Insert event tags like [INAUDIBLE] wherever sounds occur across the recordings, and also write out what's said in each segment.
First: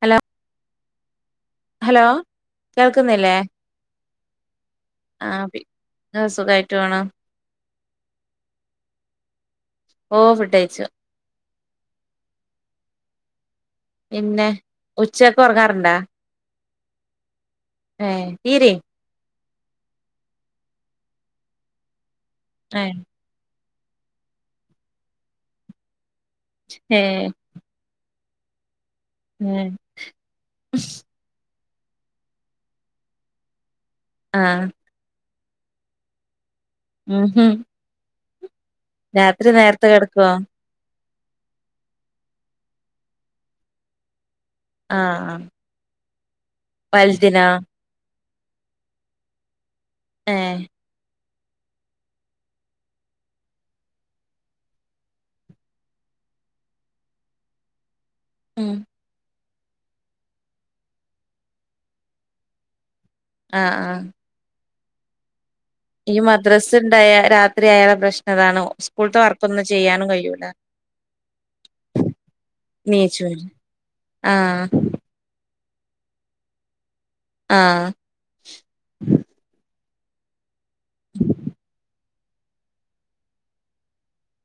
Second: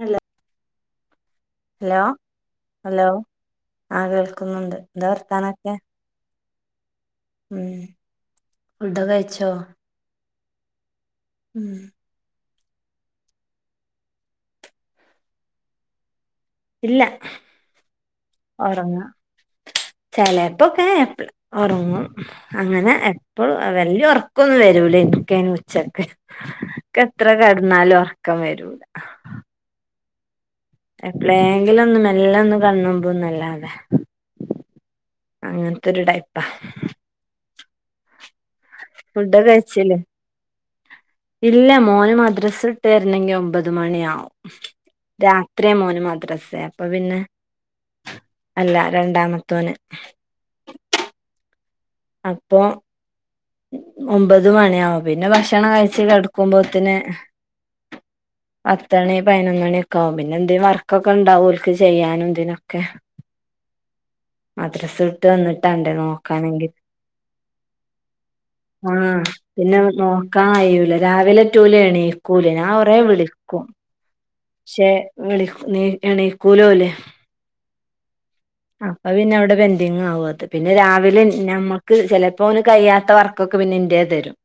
Hello hello hello കേൾക്കുന്നില്ലേ ആഹ കേൾക്കുന്നുണ്ട് എന്താ വർത്താനൊക്കെ ആസുഖയിട്ട് പോണു ഉ ഫുടൊക്കെ കയിച്ചോ ഓ ഫുഡയിച്ച് ഉം [INAUDIBLE] പിന്നെ ഉച്ചൊക്കെ ഒ റങ്ങാറുണ്ടാ ഇല്ല ഏഹ് തീരെ ഉറങ്ങാ ചെലപ്പോകെ ഉറങ്ങും അങ്ങനെ ഏഹ് അപ്പോൾ വല്യ ഉറക്കൊന്നും വരൂല എനിക്കയിനു ഉച്ചക്ക ഏഹ് എത്രകേടാ ന്നാലും ഒ റക്കം വരൂല ഉം [UNINTELLIGIBLE] എ പ്പളെങ്കിലും ങ്കിലും മെല്ല ഒന്ന് കണ്ണുമ്പുനല്ലാതെ ആഹ അങ്ങനത്തെൊരു ടൈപ്പാ ഉം ഹം [UNINTELLIGIBLE] ഫുഡഡൊ നേരത്തെ കഴിച്ല്ലേ കെടക്കുവോ ഇല്ല മോന് മദ്രസ് ഇട്ട് വരുന്നെങ്കി ഒമ്പത് മണിയാവും ആഹ് ര ആഹ് ഇത്രയും മോന് മദ്രസേ അപ്പൊ പിന്നെ വലുതിനോ അല്ല രണ്ടാമത്തോന് ഏ അപ്പോ ഒമ്പത് മണിയാവും പിന്നെ ഭക്ഷണം കഴിച്ചി കിടക്കുമ്പത്തിന് [UNINTELLIGIBLE] ഉം പത്തണി പതിനൊന്ന മണിയ ഒക്കെ ആകും പിന്നെ എന്ത വർക്കൊക്കെ ഉണ്ടാവുംഓല്ക്ക് ചെയ്യാനും എന്തിനൊക്കെ ആഹ മദ്രസ വിട്ട് ട്ട് വന്നിട്ട് അന്റെടു ഈ മദ്രാസ് ഉണ്ടായ രാത്രിയായ പ്രശ്നതാണ് ആഹ് സ്കൂളത്തെ വർ പിന്നെ നോക്കാൻ കയൂല രാവിലെ ടൂലെ ഏണീക്കൂല ഞാൻ കൊറെവിളിക്കും ആഹ വിളിക്കും നീ എണീക്കൂല ഓല് ആ അപ്പം പിന്നെ അവിടെ പെന്റിങ് ആകും അത് പിന്നെ രാവിലെ നമ്മക്ക് ചിലപ്പം പ്പോ ഓല് കയി യാത്ത വർക്കൊക്കെ പിന്നെ ഇന്റേ തരും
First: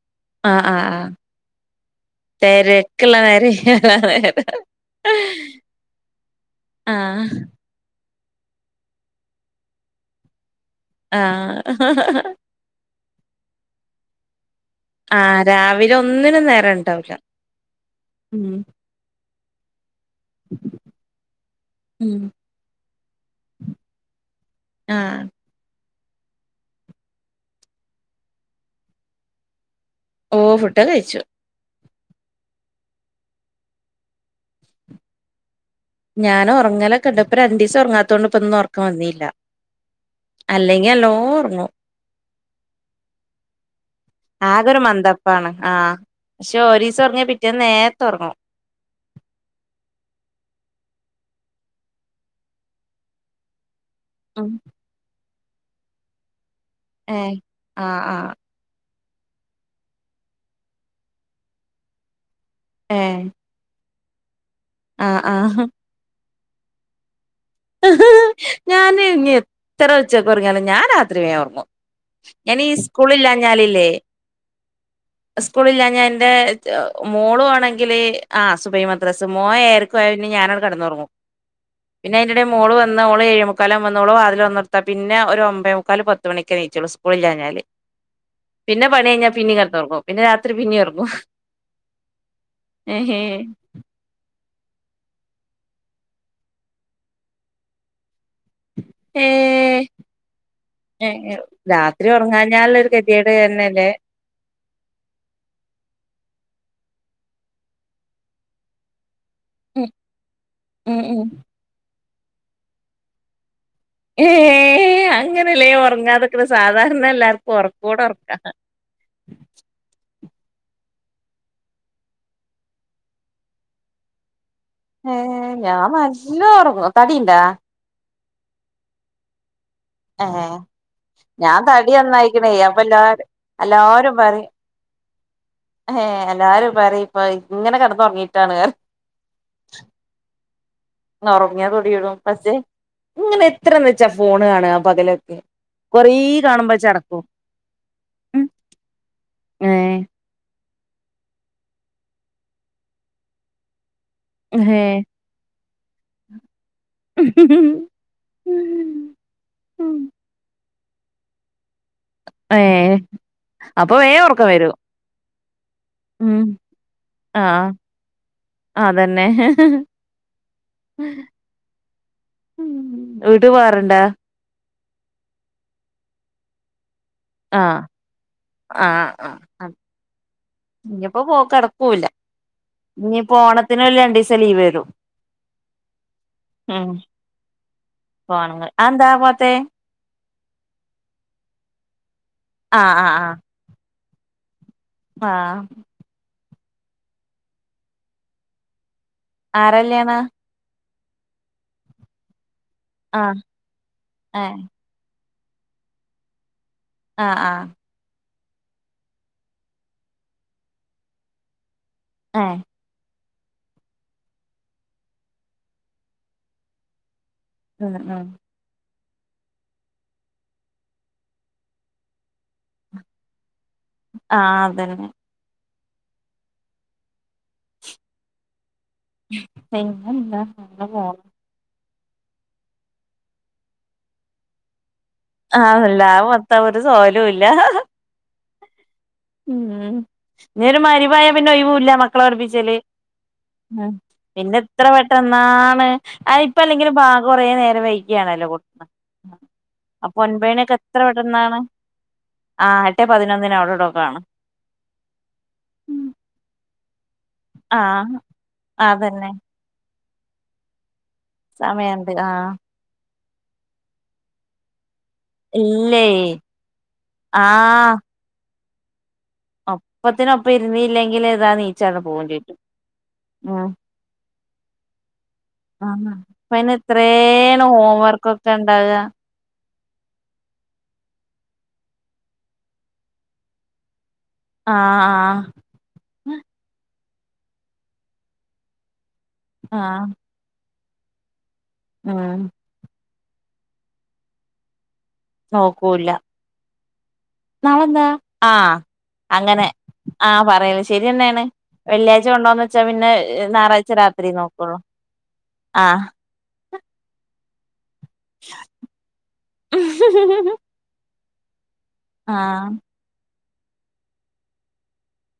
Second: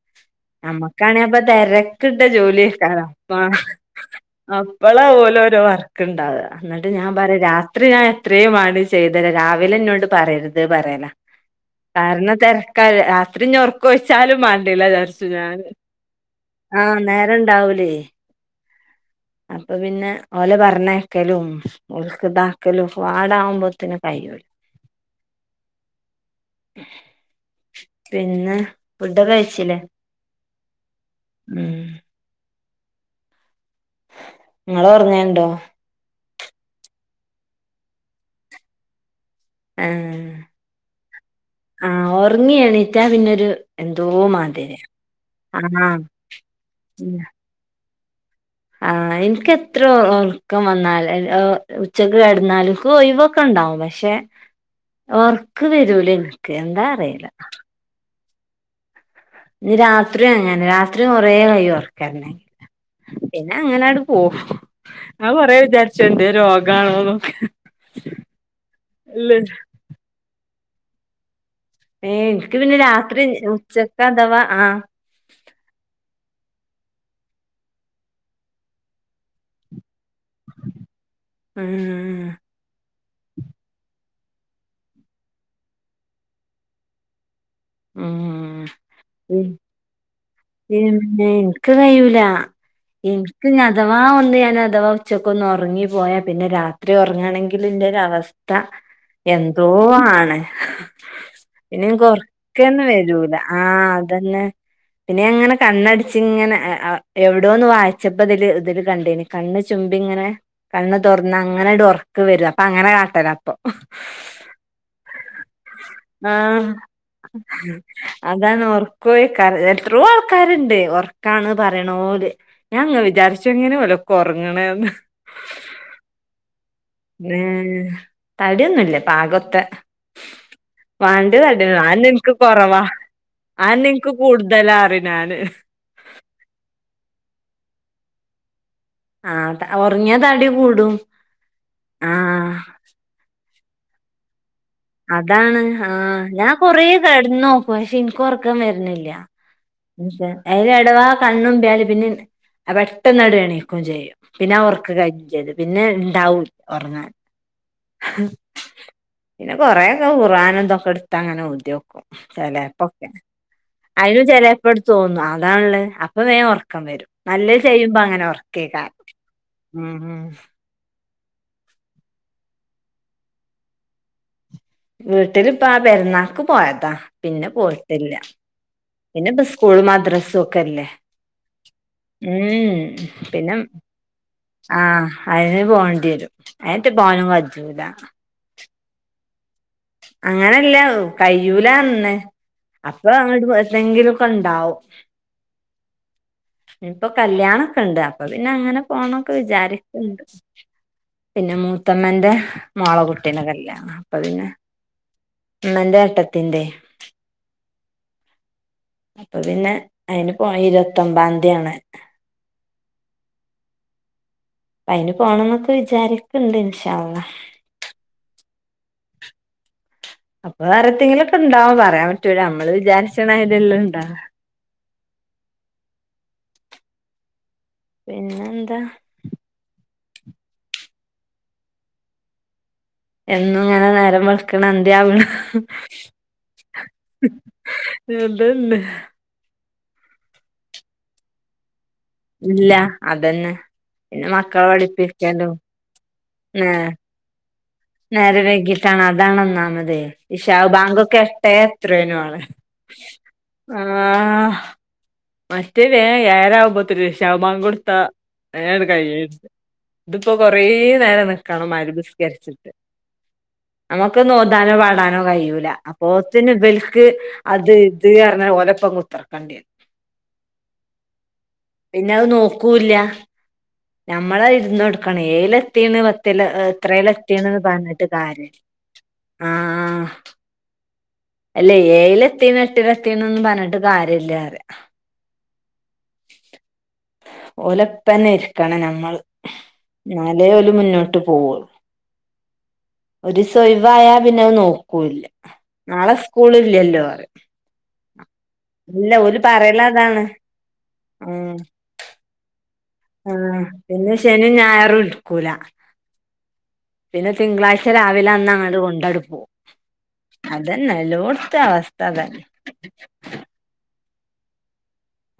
ആഹ് ആഹ് ആഹ് ഞമ്മക്കാനെങ്ങി അപ്പം തരക്കിട്ട ജോലി ആയിക്കാരം തെരക്കുള്ള പ്പ നേരം ഇയാളെ നേരം അപ്പ പ്പള്ള ഓല് ഓരോ വർക്ക്ണ്ടാവുക ന്നിട്ട് ഞാൻ ആഹ് പറ യും രാ ര ത്രി ഞാൻ എത്രയുവേണ്ടി ചെയ്ത് തരാം രാവിലെ എന്നോട് പറയരുത് ത് പറയനാ ആഹ് കാരണം തിരക്കാ ലെ രാത്രി ഇഞ് ഒ റക്ക ഒയിച്ചാലും മതി [UNINTELLIGIBLE] ആഹ് ഞന് രാവിലെ ഒന്നിനും നേരം ആഹ ഉണ്ടാവൂല നേര ഇണ്ടാവൂലേ ഉം അപ്പൊ പിന്നെ ഓലെ പറഞ്ഞയക്കലും ഉം ഓല്ക്ക് താക്കലും വാടകുമ്പോ തിനും കയൂല ആഹ് പിന്നെ ഫുഡൊക്കെ ക യി ച്ചല്ലേ ഓ ഫുണ്ടൊക്കെ കയിച്ചു ഉം ങ്ങള് ഒറങ്ങലുണ്ടോ ഞാൻ ഉറങ്ങലൊക്കെണ്ട ഇപ്പ രണ്ണ്ട് ദിവസം ഒറാങ്ങാത്തോണ്ട് പ്പൊ ഒറക്കം വന്നില്ല ആ... അല്ലെങ്കി നല്ലോം ഒറങ്ങും ഒറങ്ങി എണീറ്റാ പിന്നെരു എന്തോ ആകെ മാതിര്യ ഒരു മന്ദപ്പാണ് ആഹ ആഹ് പക്ഷെ ഒരീസം ഒറങ്ങിയാ പിറ്റേന്ന് നേരത്തെ ഒറങ്ങും. ആ എനിക്ക് എത്ര ഒറക്കം വന്നാൽ ഉച്ചക്ക് കെടന്നാലും എനിക്ക് ഒഴിവ് ഒക്കെ ണ്ടാവും പക്ഷെ ആ ഒർക്ക് വരൂല ൻക്ക് എന്താ അറിയില്ല ഏഹ ആ ആഹ. ഇനി രാത്രി അങ്ങനെനെ രാത്രി കൊറെേ കഴിയും ഒറക്കംവരണെങ്ങി ഏഹ് പിന്നെ അങ്ങനാണ്ട് പോവും ആഹ് ആ കൊറേ ആഹ് വിചാരി ച്ചെണ്ട് എന്തെം രോഗാണോന്നൊക്കെ. ഞാന് ഇനി ഇല്ല എത്ര ഉച്ചക്ക് ഒറങ്ങിയലും ഞാൻ രാത്രി വേഗം ഒറങ്ങും. ഏ ഇൻക്ക് പിന്നെ രാത്രി ഇനി ഉച്ചക്ക് അഥവാ ആ സ്കൂളില്ലാഞ എന്റെ മോളു ആണെങ്കില് ആ സുഭൈ മദ്രസ് മോ ഏയരക്ക് ക്ക് പോയ പിന്നെ ഞാനങ്ങട് കടന്നൊറങ്ങും. ഉം. പിന്നയ്ന്റെടെൽ മോള് വന്ന് ഓള് എയെമുക്കാലാവുമ്പോ വന്ന് ഓള് വാതിൽ തൊർന്നൊട്ത്ത പിന്നെ ഒര് ഒമ്പേ മുക്കാല് പത്ത് മണിക്കെ നീച്ചോളൂ സ്കൂള് ഇല്ലാഞ്ഞാല്. പിന്നെ പണി കഴിഞ്ഞാ ഉം പിന്നിം കടന്നൊറങ്ങും പിന്നെ രാത്രി പിന്നേം ഒറങ്ങും പിന്നെ ൻക്ക് കഴൂല ൻക്ക് ഞ അഥവാ ഒന്ന് ഞാൻ അഥവാ ഉച്ചക്കൊന്ന് ഒറങ്ങി പോയാ പിന്നെ രാത്രി ഒറങ്ങാണെങ്കിൽ ഇന്റെരു അവസ്ഥ. ഏ സ്ഥ എന്തോ ആണ്. ഏ പിന്നെ രാത്രി ൻക്ക് ഒറക്കെന്നെ ഒറങ്ങാഞ്ഞാലുള്ളൊരു ഗതികേട് വരൂല ആഹ തന്നെയല്ലേ അതന്നെ. പിന്നെ ഞാന്ങ്ങനെ കണ്ണടച്ച് ഇങ്ങനെ എവിടോന്ന് വായിച്ചപ്പോ ഇതില് ഇതില് കണ്ടിനി കണ്ണ് ഉം ചുമ്പി ങ്ങനെ കണ്ണ് ഉം ഉം തൊറന്ന് അങ്ങനാണ്ട് ഒറക്ക് വരും അപ്പൊ അങ്ങനെ കാട്ടല്ല അപ്പൊ. ഏ അങ്ങനെല്ലേ ഒറങ്ങാതെക്കണേ ആഹ് സാധാരണ എല്ലാർക്കും ഒറക്കൊടൊറക്കാ. കോഴക്കാ എത്രയോ ആൾക്കാര്ണ്ട് ഒറക്കാണ് പറിണോല്. ഞാൻ ങ്ങനെ വിചാരിച്ചും എങ്ങനെയ ഓലൊക്കെ ഒറങ്ങ്ണെന്ന് ഏ ഞാൻ നല്ലോം ഒറങ്ങും. ഏ തടിയിണ്ടാ തടിയൊന്നുല്ലാ പാകൊത്തെ. ഏ വാണ്ടേ ഞാൻ തടിയിന്നും തടി അതന്നെ എനിക്ക് നന്നായിക്കണേ കൊറവ അപ്പൊ എല്ലാ അതന്നെ എനക്ക് എല്ലാരും പറയും കൂടുതലാ പറയും. ആണ്. ഏ.. എല്ലാരും പറിം ഇപ്പം ഇങ്ങനെ കടന്നൊറങ്ങിയിട്ടാണ്റിം. ആഹ ഒറങ്ങ്യ തടി കൂടും.... ഒറങ്ങിയാ തൊടിടും ആഹ് പക്ഷേ ഇങ്ങനെ എത്രന്ന് വെച്ചാ ഫോണ് കാണ.. അതാണ് ആഹ ഞാൻ കൊറേ ചടക്കും കെടന്ന് നോക്കും പക്ഷെ എനക്ക് ഒറക്കം വര്ണില്ല. ഏ അയ്ൽ എടവാ കണ്ണുംമ്പ്യല് പിന്നെ പെട്ടെന്നാണ്ട് എണീക്കും ചെയ്യും.... പിന്നെ ആ ഏ ഒറക്ക് കജ്ജും ചെയ്യും പിന്നെ ഇണ്ടാവൂല്യ ഒറങ്ങാന്. മ്മ്... മ്മ് പിന്നെ കൊറേൊക്കെ ഖുർആനും ഇതൊക്കെട്ത്ത് അങ്ങനെ ഓതി നോക്കും, ഏ ചെലേപ്പൊക്കെ.... അപ്പൊ അയ്ന് വേഗം ഉറക്കം വരും ചെലെപ്പട് തോന്നും അതാണ്‌ളള അപ്പൊ ഉം വേം ഒറക്കം വരും.... ആ നല്ലെ ചെയ്യുമ്പോ അങ്ങനെ ഒറക്കെക്കാരം, അതന്നെ ഉം... വീട്ട് പോവാറ്ണ്ടാ? വീട്ടിലിപ്പ ആ പെരുന്നാൾക്ക് പോയതാ പിന്നെ ആ പോയിട്ടില്ല..... ആ പിന്നെപ്പൊ ആ സ്കൂള് മദ്രാസൊക്കെല്ലേ. ഇനിയിപ്പോ പോ കടക്കൂല ഉം ഇനിയിപ്പോ പിന്നെ ഓണത്തിന് ഒരു രണ്ടീസം ലീവ് വരും ആഹ അയ്ന് പോണ്ടി വരും. അയ്നെന്റെ പോവാനും കജ്ജൂലാ.. പോവാനും, അഎന്താ പോവാത്തെ? അങ്ങനെല്ല കയ്യൂലന്നെ ആഹ് അപ്പൊ അങ്ങോട്ട്ന്തെങ്കിലുംക്കെ ഉണ്ടാവും ആഹ ഇനി ഇപ്പൊ കല്യാണൊക്കെ ഇണ്ട് അപ്പൊ പിന്നെ അങ്ങനെ പോണൊക്കെ ആരെ കല്യാണാ വിചാരിക്കണ്ട് പിന്നെ മൂത്തമ്മന്റെ മോളേ ആഹ് കുട്ടീന്റെ കല്യാണ് അപ്പൊ പിന്നെ ഏഹ് ഉമ്മന്റെ ഏട്ടത്തിന്റെ ആഹ്‌ ആഹ്‌ അപ്പൊ പിന്നെ അയിന് പോ ഇരുപത്തൊമ്പാംതിയാണ് ആഹ അപ്പ അയിന് പോണം എന്നൊക്കെ വിചാരിക്കണ്ട് ഇൻഷാ അല്ലാഹ് ആഹ് ആഹ് അപ്പൊ വേറെത്തെെങ്കിലൊക്കെ ഉണ്ടാവും പറയാൻ പറ്റൂല്ല നമ്മള് വിചാരിച്ചണമാരി അല്ലാണ്ട് ആഹ അതന്നെ പിന്നെ എന്താ പിന്നെന്താ ഇങ്ങനെ പോണ് എന്നും ഇങ്ങനെ നേരം വെള്ക്ക്ണ്‌ അന്ത്യാവ്ണ് ആതല്ല മൊത്തം ഒരു സോലോം ഇല്ല അതന്നെ ഉം ഇ ഒരു മയിരിബായ പിന്നെ ഒഴിവൂല്ല മക്കളെ ഇല്ല പഠിപ്പിച്ചല് അതന്നെ ഉം പിന്നെ മക്കളെ എത്ര പഠിപ്പിക്കലും പെട്ടന്നാണ്‌ അയ് ഇപ്പ നേ അല്ലെങ്കിലും പാ കുറേ നേരം വൈക്ണ്‌ നേരം വൈകിട്ടാണ് അതാണ് ഒന്നാമതേ അപ്പൊ ഇശാവ് ഒൻപണിയൊക്കെ ബാങ്കൊക്കെ എട്ടേ എത്രേനാണ് ആ് എട്ടേ പതിനൊന്നിന് അവിടെടോ ആഹ മറ്റേ വേം ഏഴര ആവുമ്പത്ത്ന് ഇഷാഹ് ബാങ്ക് കൊടുത്ത ആഹ് വേം അണ്ട് അതന്നെ കയ്യേര്ന്ന് ഇതിപ്പോ കൊറേ നേരം ക്കണം മയിരിബ് സമയണ്ട് ആഹ് നിസ്കരിച്ചിട്ട് നമുക്ക് ഒന്ന് ഓതാനോ പാടാനോ കഴിയൂല ഇല്ലേയ് അപ്പോത്തിന് ഇബൽക്ക് അത് ആഹ് ഇത്ന്ന് പറഞ്ഞ് ഓലപ്പം കുത്തിക്ക ഒപ്പത്തിനൊപ്പം ഇരുന്നില്ലെങ്കിൽ ഇതാ നീച്ചണ്ട് പിന്നെ പോവും അത് ചെയ്യും നോക്കൂല്ല ഞമ്മള് ഇരുന്ന് കൊടുക്കണം ഏഴിലെത്തിണ് ആഹ് പത്തി പിന്നെ എത്രയില് എത്തിണ് എത്രേണ് ഹോം പറന്നിട്ട് വർക്കൊക്കെ കാര്യല്ല ഇണ്ടാക ആഹ അല്ല ഏഴില് എത്തിന്ന് എട്ടില് എത്തിന്ന് നൊന്നും പറഞ്ഞിട്ട് കാര്യമില്ല പറയാ ആഹ ആഹ ഓലെപ്പന്നെ ഇരിക്കണം ഞമ്മള് ആഹ ഇന്നാലെ ഓല് മുന്നോട്ട് പോകൊള്ളു ഉം ഒരീസം ഒയ്‌വായ പിന്നെ അത് നോക്കൂല്ല നോക്കൂല്ല നാളെ സ്കൂളില്ലല്ലോ പറയും നാളെന്താ ആഹ് ഇല്ല ഓല് അങ്ങനെ പറയലതാണ് ആഹ് പറയും ശരിയെന്നെണ് ഉം വെള്ളിയാഴ്ച കൊണ്ടന്ന് ആഹ് പിന്നെ ശനിം ഞായറും ഇട്ക്കൂല ആഹ് പിന്നെ തിങ്കളാഴ്ച രാവിലെ അന്നങ്ങട്ട് കൊണ്ടട് പോവും അതന്നെ എലോട്ത്തും അവസ്ഥ അതന്നെ ആഹ്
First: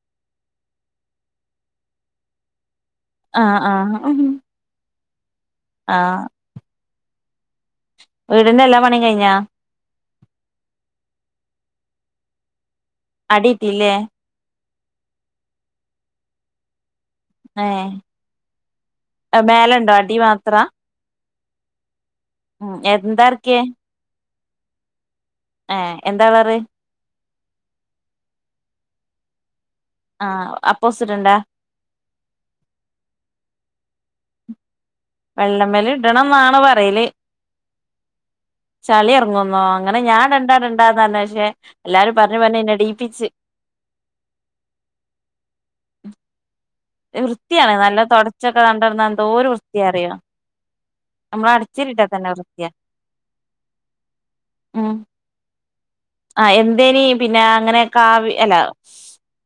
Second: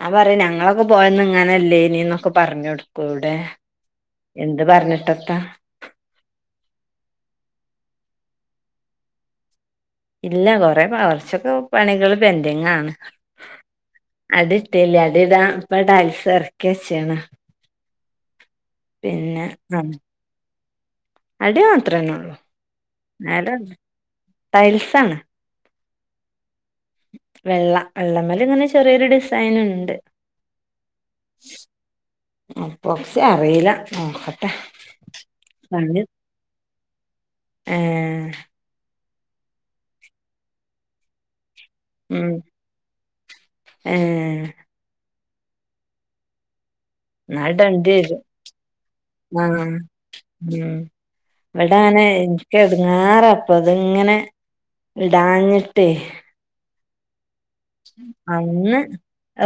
ഞാൻ പറയും ഞങ്ങളൊക്കെ പോയന്ന് ഇങ്ങനെല്ലേന്ന്ന്നൊക്കെ പറഞ്ഞൊടുക്കും ഇവടെ എൻ ആഹ് ആഹ് എന്ത് പറഞ്ഞിട്ടെത്താ ആഹ് വീടിന്റെ എല്ലാ പണിയും കഴിഞ്ഞാ ഇല്ല കൊറേ കൊർച്ചൊക്കെ പണികള് പെൻന്റിങ്ങാണ് അടി ഇട്ടീല്ലേ അടി ഇട്ടില്ല അടി ഇടാൻ ഇപ്പ ടൈൽസ് എറക്കി വെച്ച്ണ് ഏഹ് ആ മേലണ്ടോ അടി മാത്ര അടി മാത്രന്നേള്ളൂ ഉം എന്താ എറക്കിയേ മേലെല്ല ടൈൽസാണ്. ഏഹ് എന്താ കളറ് വെള്ള വെള്ളമ്മല്ങ്ങനെ ചെറിയൊരു ഡിസൈനിണ്ട്. ആഹ് അപ്പോക്സി ഇടണ്ടാ അപ്പൊക്സി അറീല്ല നോക്കട്ടെ വെള്ളമ്മല് പണി ഇടണംന്നാണ് പറയല്. ഏ ചളി ഇറങ്ങുന്നോ അങ്ങനെ ഞാൻ ഇടണ്ടാ ഇടണ്ടാന്നറഞ്ഞു പക്ഷെ എല്ലാരും പറഞ്ഞ് പറഞ്ഞ്ന്നെ ഇടീപ്പിച്ച്. ഏഹ് ന്നാ വൃത്തിയാണ് നല്ല ഇടണ്ടേരും തൊടച്ചൊക്കെ കണ്ടടന്നാ എന്തോരു ആഹ് വൃത്തിയാ അറിയോ ഉം നമ്മള് എവടാണ് അടച്ചിലിട്ടാ തന്നെ വൃത്തിയാ എനിക്കെടുങ്ങാറപ്പൊത്ങ്ങനെ ഉം വൽ ഇടാഞ്ഞിട്ടെ ആഹ് എന്തേനി പിന്നെ അങ്ങനെ കാവി അല്ല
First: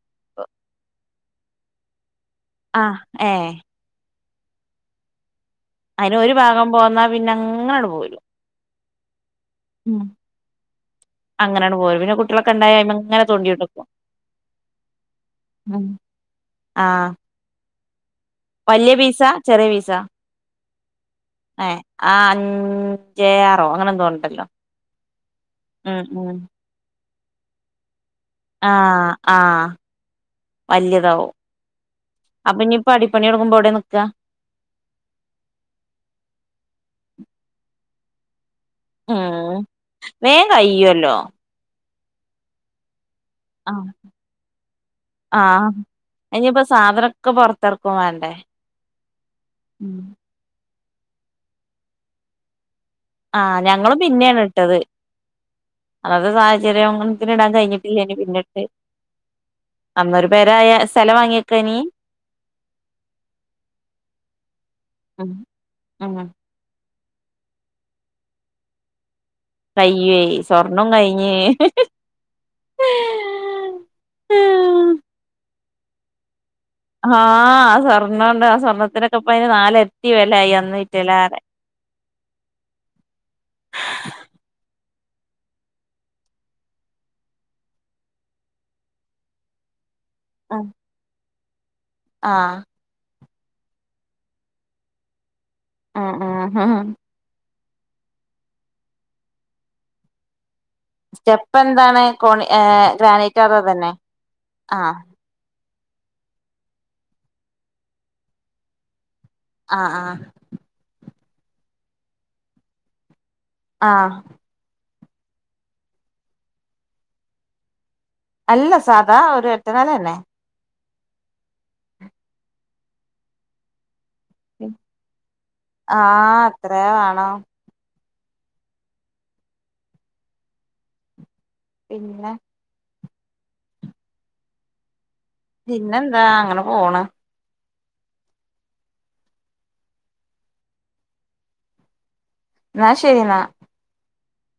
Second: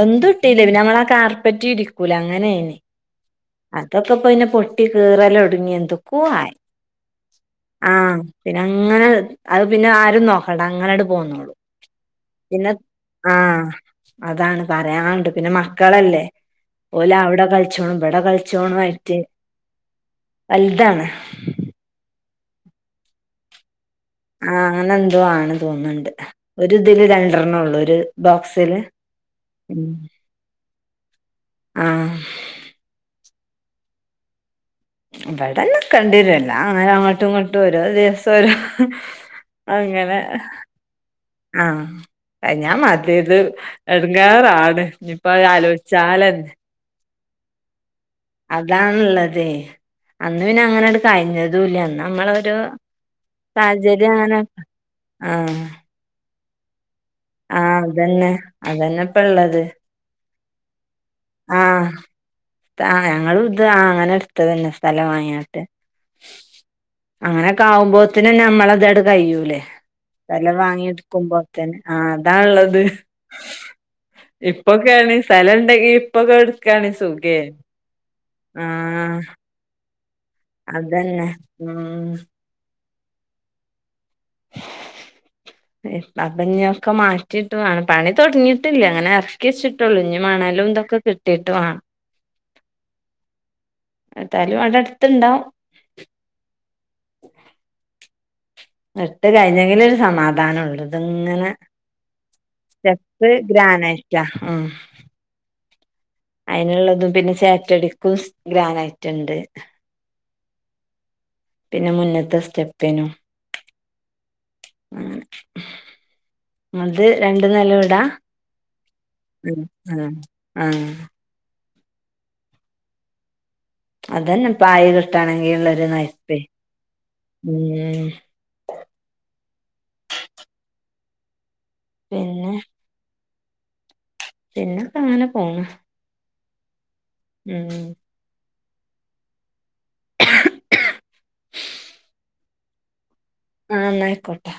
എന്തും ഇട്ടില്ലേന്ന് ഞങ്ങളെ ആഹ് കാർപ്പറ്റിരിക്കൂലെ അങ്ങനെര്ന്നു. ആഹ് ഏയ് അതൊക്കെ ഇപ്പോപിന്നെ പൊട്ടി കീറലൊങ്ങിയ അയിന് തൊക്കോ ഒരു ആയി ഭാഗം പോന്നാ പിന്നെ അങ്ങനട് ആഹ് പോരും പിന്നങ്ങനെ അത് പിന്നെ ഉം ആരും നോ പ്പടെങ്ങളട് പോന്നോളും അങ്ങനട് പോരും പിന്നെ കുട്ടികളൊക്കെ പിന്നെ ഇണ്ടായ അയ്മങ്ങനെ ആഹ് തോണ്ടിയോണ്ട്ക്കും അതാണ് പറയാണ്ട് പിന്നെ ഉം മക്കളല്ലേ ഓലെ അവിടെ കളിച്ചോണം ഇവടെ കളി വലിയ പീസ ചെറിയ പീസ വലുതാണ് ഏഹ് ആഹ് അഞ്ചേ ആറോ അങ്ങനെ എന്തോണ് ആഹ് അങ്ങനെ എന്തോ ആണ് തോന്നുന്നുണ്ട് ഉം ഒര് തില് രണ്ടെണ്ണള്ളൂ ഒര് ആഹ് ആഹ് വല്യതാവും ആഹ് അപ്പൊ ഇനി പടി പണിടൊങ്ങുമ്പോ എവടെ നിക്ക ഇവിടെന്നെ നിക്കണ്ടേരും എല്ലാം അങ്ങോട്ടും ഇങ്ങോട്ടും ഓരോ ദിവസം തൊരു ഉം അങ്ങനെ വേഗം കയ്യുവല്ലോ ആഹ് ക ഞാൻ മറ്റേത് ആഹ് എടങ്ങേറാണ് ഇനിയിപ്പോ അത് ആഹ് ആലോചിച്ചാലെന്നെ ഇനിയിപ്പോ സാധനൊക്കെ പൊറത്തറക്കും വേണ്ടേ അതാണുള്ളതേ അന്ന് പിന്നെ അങ്ങനെടു കഴിഞ്ഞതുല്ല നമ്മളൊരു ആഹ് ഞങ്ങളും സാഹചര്യം അങ്ങനെ പിന്നെയാണ് ഇട്ടത് ആഹ് അത് സാഹചര്യം തിന് ഇടാൻ ആഹ് കഴിഞ്ഞിട്ടില്ലേന്ന് അതന്നെ പിന്നെട്ട് അതന്നെ ഇപ്പള്ളത് അന്നൊരു പെരായ സ്ഥലമാ ആഹ് ത ആഹ് ഞങ്ങളുത് ആഹ് അങ്ങനെ എടുത്തതെന്നെ സ്ഥലം വാങ്ങിയിട്ട്. ആഹ് അങ്ങനൊക്കെ ആവുമ്പോത്തിന് നമ്മളതടെ കഴിയൂലേ കയ്യുവേ അതല്ലാം വാങ്ങി സ്വർണം കഴിഞ്ഞ് എടുക്കുമ്പോത്തേന് ആഹ് അതാവുള്ളത് ഇപ്പൊക്കെയാണ് സ്ഥലുണ്ടെങ്കി ഇപ്പൊക്കെ എ ആഹ് സ്വർണ്ണംമൊണ്ട് ആഹ് സ്വർണ്ണത്തിനൊക്കെപ്പയിന് നാലിരട്ടി വിലയായി അതന്നെ ഉം ഏഹ് അവിഞ്ഞൊക്കെ മാറ്റിട്ട് വേണം പണി തൊടങ്ങീട്ടില്ല അങ്ങനെ തേശ്ചിട്ടൊള്ളിൻ ഇനി മണലും ആഹ് ഇന്തൊക്കെ കിട്ടയിട്ട് വേണം ആഹ് എന്താലും അത് അടുത്തുണ്ടാവും ആഹ് ആഹ് ഹാ ഇട്ട് കഴിഞ്ഞെങ്കിലെ ഒരു സമാധാനം ഉള്ളൂ അങ്ങനെ സ്റ്റെപ്പ് എന്താണ് കോണി ഏഹ് സ്റ്റെപ്പ് ഗ്രാനൈറ്റ് അതോ തന്നെ ഗ്രാനൈറ്റോ ഉം ആഹ് അതിനുള്ളതും പിന്നെ സേറ്റടിക്കും സ് ഗ്രാനൈറ്റുണ്ട്. ആഹ് ആഹ് പിന്നെ മുന്നത്തെ സ്റ്റെപ്പിനും ആഹ് അത് രണ്ടു നില വീടാ അല്ല സാധാ ഒരു ഉം ഒറ്റ ആഹ് നെലന്നെ ആഹ് അതന്നെ പായ കിട്ടാണെങ്കിൽ ഉള്ളരു നായ്പ്പേ ആഹ് അത്രേ വേണം ഉം പിന്നെ പിന്നൊക്കെ അങ്ങനെ പോണു പിന്നെന്താ അങ്ങനെ പോണു ഉം എന്നാ ശരി എന്നാ ആഹ് എന്നാ ആയിക്കോട്ടെ